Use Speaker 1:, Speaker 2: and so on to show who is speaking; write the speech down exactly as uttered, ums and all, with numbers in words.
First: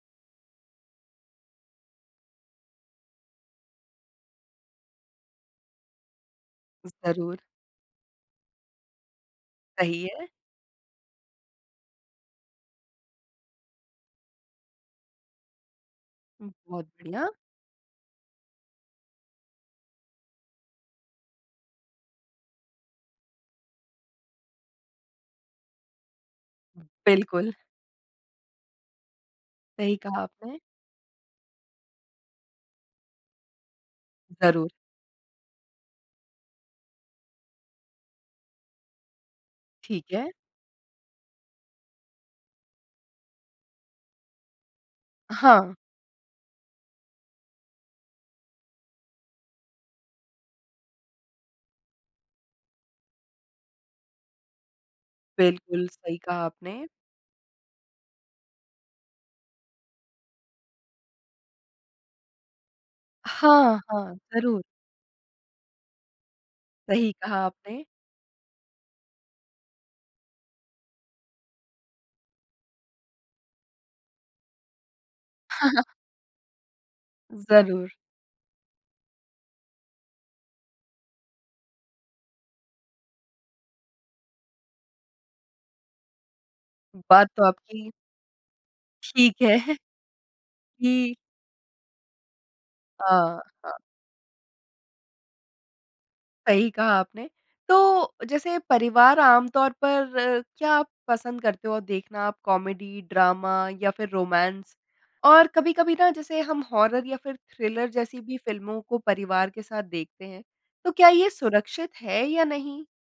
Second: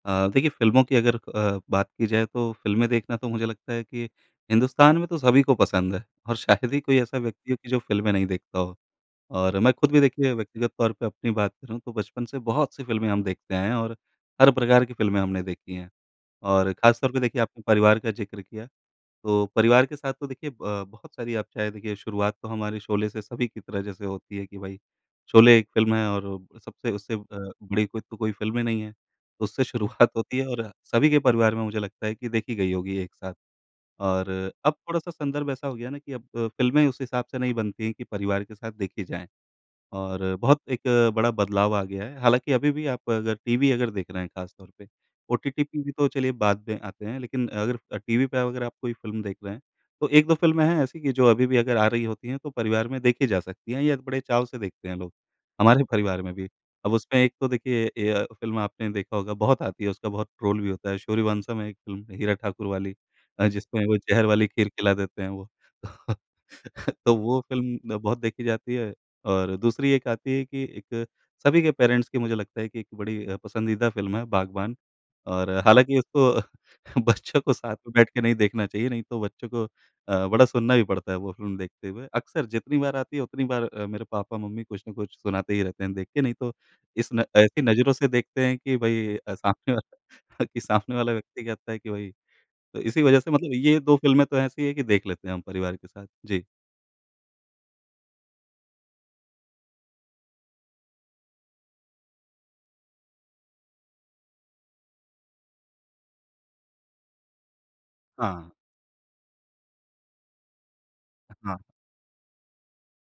Speaker 1: अ, देखिए फ़िल्मों की अगर अ, बात की जाए तो फ़िल्में देखना तो मुझे लगता है कि हिन्दुस्तान में तो सभी को पसंद है और शायद ही
Speaker 2: ज
Speaker 1: कोई ऐसा
Speaker 2: ज़रूर।
Speaker 1: व्यक्ति हो कि जो फ़िल्में नहीं देखता हो। और मैं खुद भी
Speaker 2: सही है।
Speaker 1: देखिए व्यक्तिगत तौर पे अपनी बात करूँ तो बचपन से बहुत-सी फ़िल्में हम देखते आए हैं और हर प्रकार की फ़िल्में हमने देखी हैं।
Speaker 2: हुँ,
Speaker 1: और
Speaker 2: बहुत
Speaker 1: खासतौर पे
Speaker 2: बढ़िया।
Speaker 1: देखिए आपने परिवार का ज़िक्र किया, तो परिवार के साथ तो देखिए अ, बहुत सारी आप चाहें देखिए शुरुआत तो हमारे शोले से सभी की तरह जैसे होती है कि भाई, शोले एक फ़िल्म है और सबसे उससे अ,
Speaker 2: बिल्कुल।
Speaker 1: बड़ी कोई तो कोई फ़िल्म ही नहीं है। उससे
Speaker 2: सही
Speaker 1: शुरुआत
Speaker 2: कहा
Speaker 1: होती है
Speaker 2: आपने।
Speaker 1: और सभी के परिवार में मुझे लगता है कि देखी गई होगी एक साथ, और
Speaker 2: ज़रूर।
Speaker 1: अब थोड़ा-सा संदर्भ ऐसा हो गया ना कि अब अ, फ़िल्में उस हिसाब से नहीं बनती हैं कि परिवार के साथ देखी जाएँ
Speaker 2: ठीक है।
Speaker 1: और बहुत एक बड़ा बदलाव आ गया है। हालाँकि अभी भी आप अगर टीवी देख रहे हैं खासतौर पे, ओटीटी
Speaker 2: हाँ।
Speaker 1: पे भी तो चलिए बाद में आते हैं, लेकिन अगर अ, टीवी पे अगर आप कोई फ़िल्म देख रहे हैं, तो एक दो फ़िल्में हैं ऐसी कि जो अभी भी अगर आ रही होती हैं तो परिवार में देखी जा सकती हैं, या बड़े चाव से देखते हैं लोग, हमारे जो
Speaker 2: बिल्कुल, सही
Speaker 1: परिवार में
Speaker 2: कहा
Speaker 1: भी।
Speaker 2: आपने।
Speaker 1: अब उसमें एक तो देखिए ए य फ़िल्म आपने देखा होगा, बहुत आती है, उसका बहुत ट्रोल भी होता है, सूर्यवंशम है एक फ़िल्म हीरा ठाकुर वाली अ,
Speaker 2: हाँ,
Speaker 1: जिसमें वो
Speaker 2: हाँ,
Speaker 1: ज़हर वाली
Speaker 2: ज़रूर।
Speaker 1: खीर खिला देते हैं वो। तो
Speaker 2: सही
Speaker 1: तो वो
Speaker 2: कहा
Speaker 1: फ़िल्म
Speaker 2: आपने।
Speaker 1: न बहुत देखी जाती है और दूसरी एक आती है कि एक सभी के पेरेंट्स की मुझे लगता है कि एक बड़ी अ, पसंदीदा फ़िल्म है बागबान और हालाँकि उसको बच्चों को साथ
Speaker 2: ज़रूर।
Speaker 1: में बैठके नहीं देखना चाहिए, नहीं तो बच्चों को अ, बड़ा सुनना भी पड़ता है वो फ़िल्म देखते हुए। अक्सर जितनी बार आती है, उतनी बार अ, मेरे पापा-मम्मी कुछ न कुछ सुनाते ही रहते हैं देख के नहीं तो इस न
Speaker 2: बात तो
Speaker 1: ऐसी
Speaker 2: आपकी
Speaker 1: नज़रों से देखते हैं कि भई अ,
Speaker 2: ठीक
Speaker 1: सामने
Speaker 2: है।
Speaker 1: वाला अ, कि सामने वाला
Speaker 2: कि
Speaker 1: व्यक्ति कहता है कि भई तो इसी
Speaker 2: अ,
Speaker 1: वज़ह से मतलब
Speaker 2: हाँ।
Speaker 1: ये दो फ़िल्में तो ऐसी हैं कि देख लेते हैं हम परिवार के साथ। जी।
Speaker 2: सही कहा आपने। तो जैसे परिवार आमतौर पर क्या आप पसंद करते हो देखना आप कॉमेडी, ड्रामा या फिर रोमांस? और कभी-कभी ना जैसे हम हॉरर या फिर थ्रिलर जैसी भी
Speaker 1: हाँ।
Speaker 2: फ़िल्मों को परिवार के साथ देखते हैं, तो क्या ये
Speaker 1: अ, हाँ।
Speaker 2: सुरक्षित है या नहीं?